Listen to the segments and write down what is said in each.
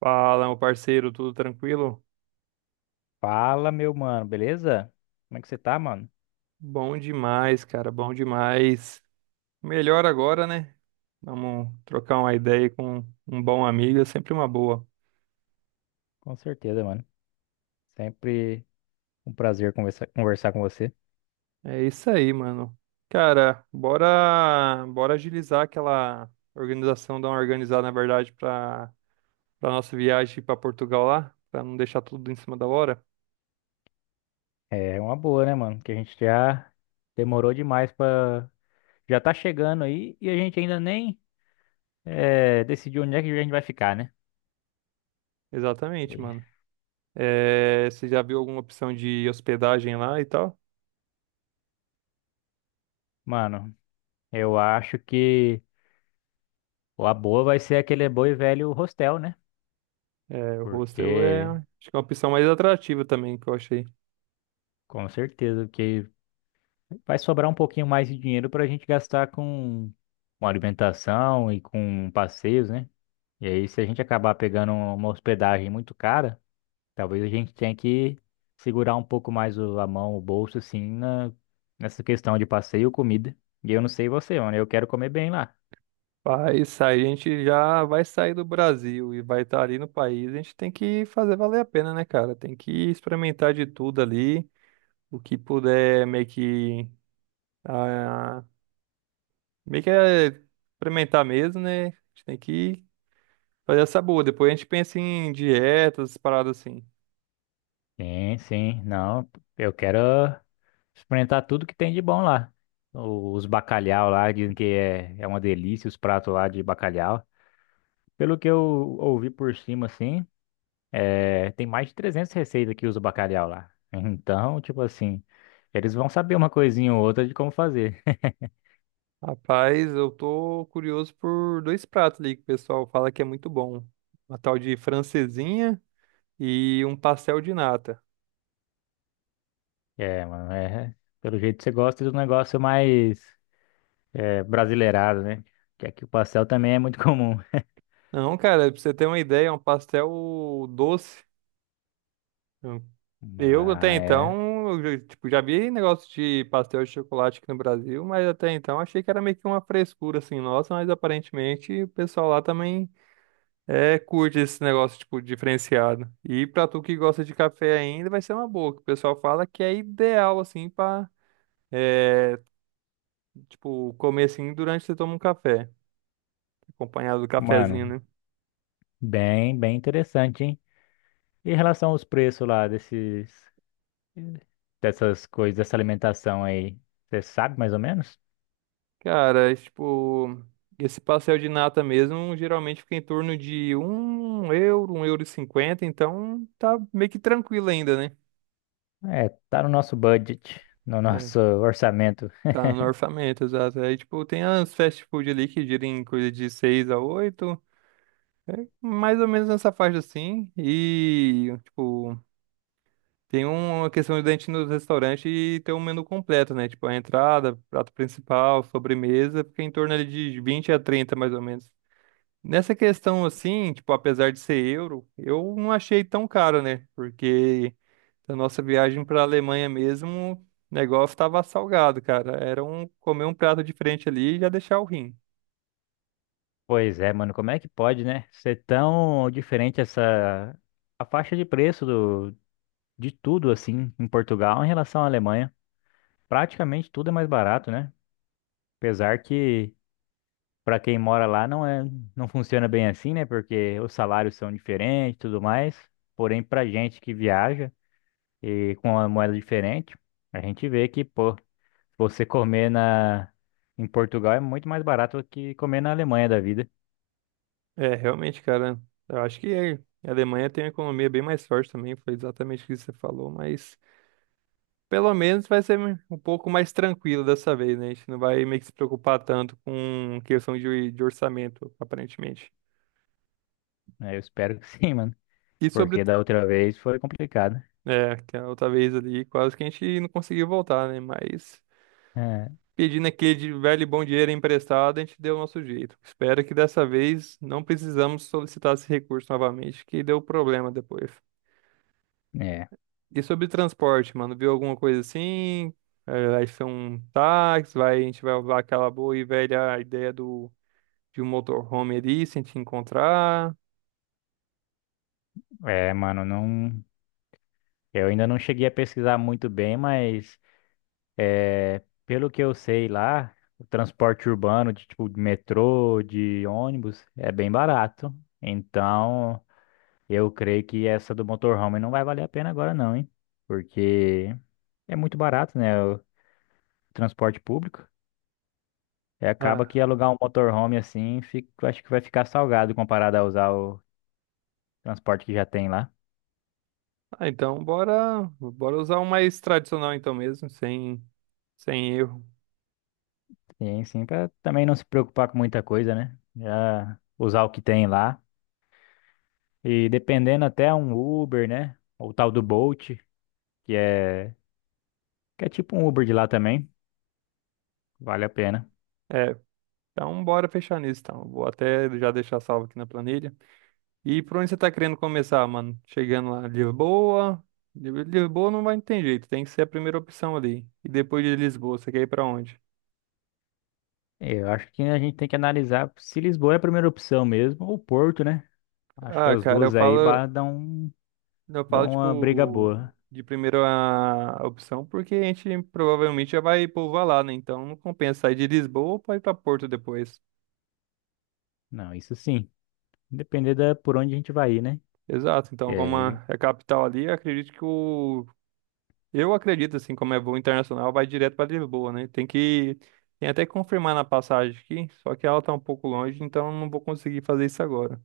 Fala, meu parceiro, tudo tranquilo? Fala, meu mano, beleza? Como é que você tá, mano? Bom demais, cara, bom demais. Melhor agora, né? Vamos trocar uma ideia com um bom amigo, é sempre uma boa. Com certeza, mano. Sempre um prazer conversar com você. É isso aí, mano. Cara, bora agilizar aquela organização, dar uma organizada, na verdade, para nossa viagem para Portugal lá, para não deixar tudo em cima da hora. É uma boa, né, mano? Que a gente já demorou demais pra. Já tá chegando aí e a gente ainda nem decidiu onde é que a gente vai ficar, né? Exatamente, E, mano. É, você já viu alguma opção de hospedagem lá e tal? mano, eu acho que a boa vai ser aquele bom e velho hostel, né? É, o hostel é, Porque, acho que é uma opção mais atrativa também que eu achei. com certeza, que vai sobrar um pouquinho mais de dinheiro para a gente gastar com alimentação e com passeios, né? E aí, se a gente acabar pegando uma hospedagem muito cara, talvez a gente tenha que segurar um pouco mais a mão, o bolso, assim, na, nessa questão de passeio e comida. E eu não sei você, mano, eu quero comer bem lá. Vai sair, a gente já vai sair do Brasil e vai estar ali no país, a gente tem que fazer valer a pena, né, cara? Tem que experimentar de tudo ali, o que puder ah, meio que experimentar mesmo, né? A gente tem que fazer essa boa. Depois a gente pensa em dietas, paradas assim. Sim, sim, não, eu quero experimentar tudo que tem de bom lá. Os bacalhau lá, dizem que é, é uma delícia os pratos lá de bacalhau. Pelo que eu ouvi por cima, assim. É, tem mais de 300 receitas que usa o bacalhau lá. Então, tipo assim, eles vão saber uma coisinha ou outra de como fazer. Rapaz, eu tô curioso por dois pratos ali que o pessoal fala que é muito bom. Uma tal de francesinha e um pastel de nata. É, mano, é, pelo jeito você gosta do negócio mais é, brasileirado, né? Que aqui o pastel também é muito comum. Não, cara, pra você ter uma ideia, é um pastel doce. Mas Eu até é, então, eu, tipo, já vi negócio de pastel de chocolate aqui no Brasil, mas até então achei que era meio que uma frescura assim, nossa, mas aparentemente o pessoal lá também curte esse negócio tipo diferenciado. E pra tu que gosta de café ainda, vai ser uma boa, que o pessoal fala que é ideal assim pra é, tipo comer assim durante que você toma um café, acompanhado do cafezinho, mano, né? Bem interessante, hein? E em relação aos preços lá desses, dessas coisas, dessa alimentação aí, você sabe mais ou menos? Cara, esse pastel de nata mesmo geralmente fica em torno de 1 euro, 1,50 euros, então tá meio que tranquilo ainda, né? É, tá no nosso budget, no É. nosso orçamento. Tá no orçamento, exato. Aí, tipo, tem as fast food ali que giram em coisa de 6 a 8 mais ou menos nessa faixa assim. E, tipo, tem uma questão de a gente ir no restaurante e ter um menu completo, né? Tipo, a entrada, prato principal, sobremesa, fica em torno ali de 20 a 30 mais ou menos. Nessa questão assim, tipo, apesar de ser euro, eu não achei tão caro, né? Porque a nossa viagem para a Alemanha mesmo, o negócio estava salgado, cara. Era um comer um prato diferente ali e já deixar o rim. Pois é, mano, como é que pode, né? Ser tão diferente essa a faixa de preço do de tudo assim em Portugal em relação à Alemanha. Praticamente tudo é mais barato, né? Apesar que para quem mora lá não funciona bem assim, né? Porque os salários são diferentes e tudo mais. Porém, pra gente que viaja e com uma moeda diferente, a gente vê que, pô, você comer na em Portugal é muito mais barato do que comer na Alemanha da vida. É, realmente, cara, eu acho que a Alemanha tem uma economia bem mais forte também, foi exatamente o que você falou, mas pelo menos vai ser um pouco mais tranquilo dessa vez, né? A gente não vai meio que se preocupar tanto com questão de orçamento, aparentemente. Né? Eu espero que sim, mano. E sobre o Porque da outra vez foi complicado. É, que a outra vez ali, quase que a gente não conseguiu voltar, né? Mas É, pedindo aquele de velho e bom dinheiro emprestado, a gente deu o nosso jeito. Espero que dessa vez não precisamos solicitar esse recurso novamente, que deu problema depois. é, E sobre transporte, mano, viu alguma coisa assim? É, vai ser um táxi, vai, a gente vai usar aquela boa e velha ideia de um motorhome ali, sem te encontrar. Mano, não. Eu ainda não cheguei a pesquisar muito bem, mas é, pelo que eu sei lá, o transporte urbano de tipo de metrô, de ônibus, é bem barato. Então, eu creio que essa do motorhome não vai valer a pena agora não, hein? Porque é muito barato, né? O transporte público. E acaba que Ah, alugar um motorhome assim, acho que vai ficar salgado comparado a usar o transporte que já tem lá. ah, então bora usar o mais tradicional então mesmo, sem erro. Sim, sim, para também não se preocupar com muita coisa, né? Já usar o que tem lá. E dependendo até um Uber, né? Ou o tal do Bolt, que é, que é tipo um Uber de lá também, vale a pena. é Então, bora fechar nisso, então. Vou até já deixar salvo aqui na planilha. E por onde você tá querendo começar, mano? Chegando lá, Lisboa. Lisboa não vai ter jeito, tem que ser a primeira opção ali. E depois de Lisboa, você quer ir pra onde? Eu acho que a gente tem que analisar se Lisboa é a primeira opção mesmo, ou Porto, né? Acho que Ah, as cara, eu duas falo, dão, eu falo, dão uma briga tipo, boa. de primeira opção, porque a gente provavelmente já vai povoar lá, né? Então não compensa sair de Lisboa pra ir pra Porto depois. Não, isso sim. Depender da, por onde a gente vai ir, né? Exato, então como É, é a capital ali, eu acredito que o Eu acredito, assim, como é voo internacional, vai direto para Lisboa, né? Tem que. Tem até que confirmar na passagem aqui, só que ela tá um pouco longe, então não vou conseguir fazer isso agora.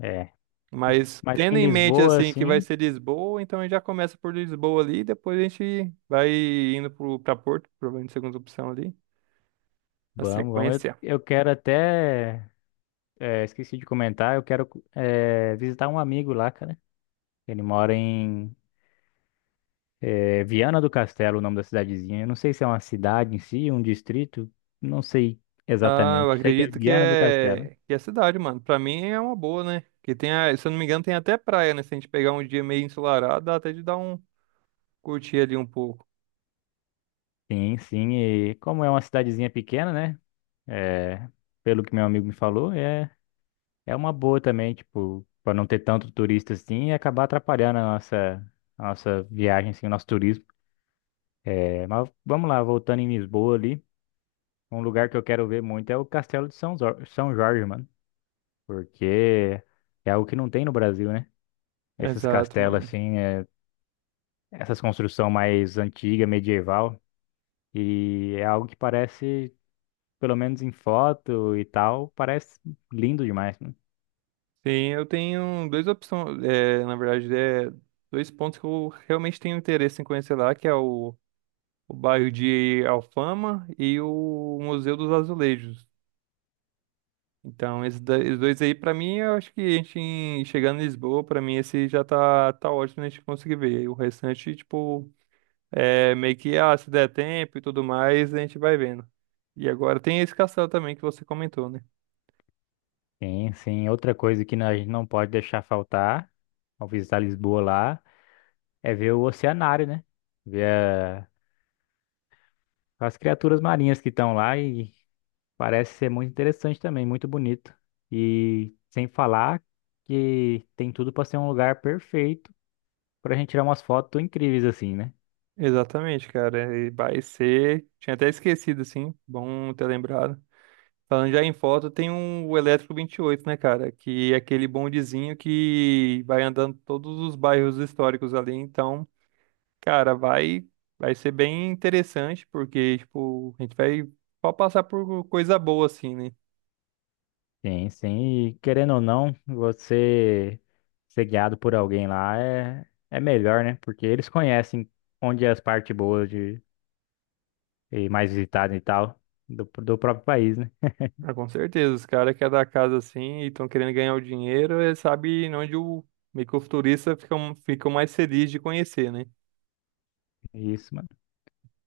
é. Mas Mas tendo em em mente, Lisboa, assim, que vai assim, ser Lisboa, então a gente já começa por Lisboa ali, depois a gente vai indo pra Porto, provavelmente segunda opção ali, a vamos, vamos. Sequência. Eu quero até. É, esqueci de comentar, eu quero é, visitar um amigo lá, cara. Ele mora em é, Viana do Castelo, o nome da cidadezinha. Eu não sei se é uma cidade em si, um distrito, não sei Ah, eu exatamente. Sei que é acredito Viana do Castelo. Que é cidade, mano. Pra mim é uma boa, né? Que tem a, se eu não me engano, tem até praia, né? Se a gente pegar um dia meio ensolarado, dá até de dar um curtir ali um pouco. Sim, sim, e como é uma cidadezinha pequena, né? É, pelo que meu amigo me falou, é, é uma boa também, tipo, para não ter tanto turista assim e acabar atrapalhando a nossa viagem, assim, o nosso turismo. É, mas vamos lá, voltando em Lisboa ali. Um lugar que eu quero ver muito é o Castelo de São, São Jorge, mano. Porque é algo que não tem no Brasil, né? Esses Exato, castelos, mano. assim, é- essas construções mais antiga, medieval. E é algo que parece, pelo menos em foto e tal, parece lindo demais, mano. Sim, eu tenho duas opções, é, na verdade, é, dois pontos que eu realmente tenho interesse em conhecer lá, que é o bairro de Alfama e o Museu dos Azulejos. Então, esses, esses dois aí, pra mim, eu acho que a gente, chegando em Lisboa, pra mim, esse já tá, tá ótimo a gente conseguir ver. E o restante, tipo, é meio que, ah, se der tempo e tudo mais, a gente vai vendo. E agora tem esse castelo também que você comentou, né? Sim, sim. Outra coisa que a gente não pode deixar faltar ao visitar Lisboa lá é ver o oceanário, né? Ver a- as criaturas marinhas que estão lá e parece ser muito interessante também, muito bonito. E sem falar que tem tudo para ser um lugar perfeito para a gente tirar umas fotos incríveis assim, né? Exatamente, cara. E vai ser. Tinha até esquecido, assim. Bom ter lembrado. Falando já em foto, tem o Elétrico 28, né, cara? Que é aquele bondezinho que vai andando todos os bairros históricos ali. Então, cara, vai ser bem interessante, porque, tipo, a gente vai só passar por coisa boa, assim, né? Sim, sim. E querendo ou não, você ser guiado por alguém lá é, é melhor, né? Porque eles conhecem onde é as partes boas de, e mais visitadas e tal do, do próprio país, né? Ah, com certeza. Os caras que é da casa, assim, e estão querendo ganhar o dinheiro, sabe onde o meio que o futurista fica, fica mais feliz de conhecer, né? Isso, mano.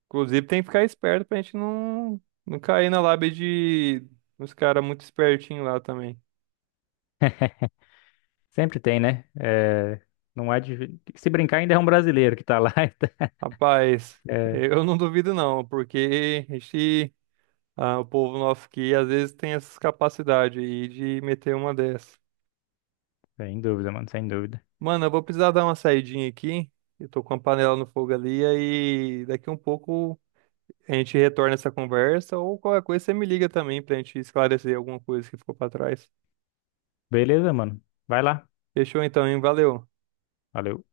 Inclusive, tem que ficar esperto pra gente não cair na lábia de uns caras muito espertinhos lá também. Sempre tem, né? É, não é de, se brincar, ainda é um brasileiro que tá lá. Então, Rapaz, é, eu não duvido não, porque o povo nosso aqui às vezes tem essas capacidades aí de meter uma dessa. sem dúvida, mano, sem dúvida. Mano, eu vou precisar dar uma saidinha aqui. Eu tô com a panela no fogo ali, aí daqui um pouco a gente retorna essa conversa ou qualquer coisa você me liga também pra gente esclarecer alguma coisa que ficou pra trás. Beleza, mano. Vai lá. Fechou então, hein? Valeu. Valeu.